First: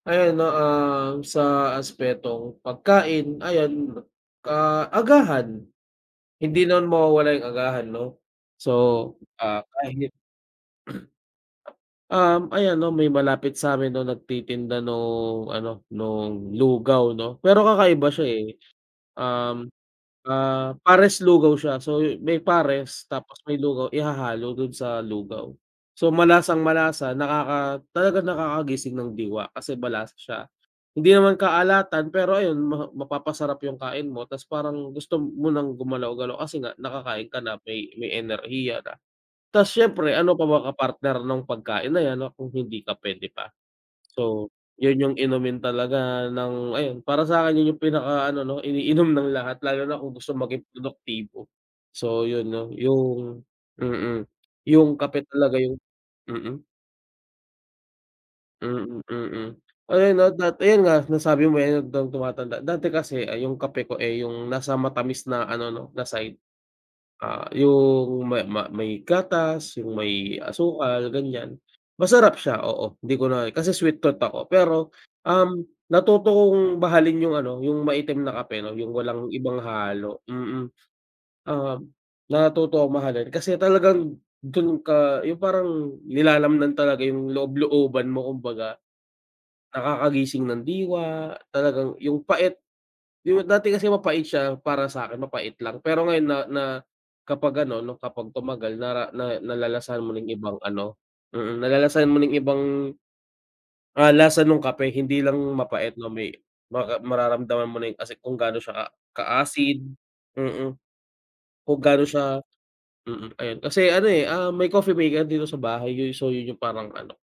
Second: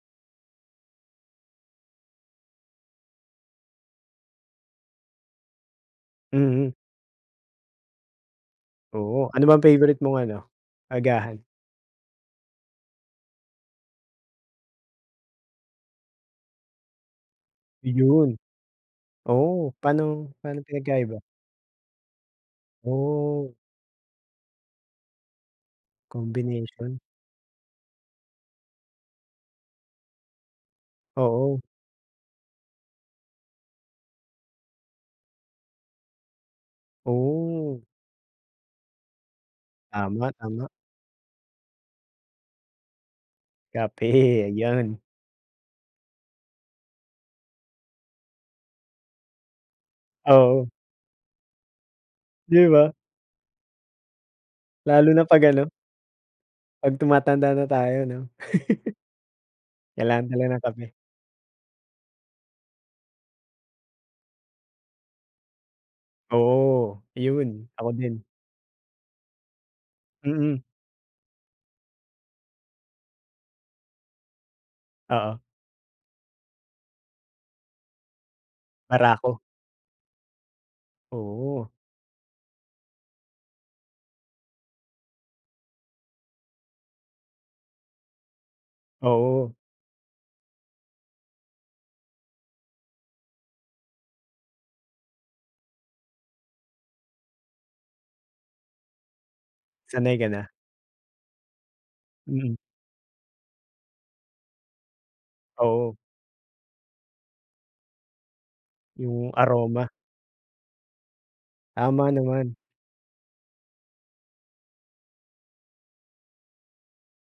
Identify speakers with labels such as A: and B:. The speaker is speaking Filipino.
A: Ayan no, um, sa aspetong pagkain ayan, ah, agahan hindi
B: Mhm.
A: naman mawawala yung agahan 'no so,
B: Oo ano
A: ah,
B: bang favourite
A: kahit.
B: mong ano, agahan?
A: Um, ayan 'no may malapit sa 'min nung nagtitinda nung ano nung lugaw 'no. Pero kakaiba
B: Iyon,
A: siya, eh.
B: oh
A: Um,
B: pano panong
A: ah,
B: pinagkaiba?
A: pares lugaw siya so may pares tapos
B: Oh.
A: may lugaw ihahalo dun sa lugaw. So malasang
B: Combination.
A: malasa nakaka talagang nakakagising ng diwa kasi malasa siya, hindi naman
B: Oo.
A: kaalatan pero ayun ma mapapasarap yung kain mo tas parang gusto mo ng gumalaw-galaw kasi nga nakakain ka na
B: Oh!
A: may may enerhiya na. Tas siyempre
B: Tama,
A: ano pa ba
B: tama.
A: ka partner nung pagkain na yan kung hindi kape 'di ba?
B: Kape
A: So yun
B: ayan.
A: yung inumin talaga ng ayun para sa 'kin yun yung pinaka ano 'no iniinom ng lahat lalo na kung gusto maging
B: Oo.
A: produktibo. So yun
B: 'Di
A: 'no
B: ba.
A: yung, mm, yung
B: Lalo na
A: kape
B: pag
A: talaga
B: ano.
A: yung mm.
B: Pag tumatanda na tayo 'no?
A: Mm, mm, ayan
B: Kailangan
A: no at
B: talaga
A: that,
B: ng
A: ayun
B: kape.
A: nga nasabi mo, eh, habang tumatanda dati kasi ay yung kape ko, eh, yung nasa matamis na ano 'no, na side.
B: Oo
A: Ah,
B: yun ako din.
A: yung ma ma may gatas, yung may
B: Mm.
A: asukal ganyan. Masarap siya oo di ko na, kasi sweet tooth ako, pero,
B: Oo.
A: um, natuto akong mahalin yung ano yung maitim na kape 'no yung walang
B: Barako.
A: ibang halo, mm.
B: Oo.
A: Um, natuto akong mahalin kasi talagang dun ka yung parang nilalamnan talaga yung loob looban mo kumbaga.
B: Oo.
A: Nakakagising ng diwa, talagang yung pait yung dati kasi mapait siya para sa 'kin mapait lang, pero ngayon na na kapag ano 'no kapag tumagal nara na nalalasahan mo
B: Sanay
A: na
B: ka
A: yung
B: na.
A: ibang ano, mm, nalalasahan mo na yung
B: Mm.
A: ibang, ah, lasa nung kape. Hindi lang mapait
B: Oo.
A: na may maka mararamdaman mo na yung kasi kung gano siya
B: Yung
A: ka-acid,
B: aroma.
A: mm, kung gaano
B: Tama
A: siya,
B: naman.
A: mm, ayun kasi ano, eh, ah, may coffee maker dito sa bahay yung so yun yung parang ano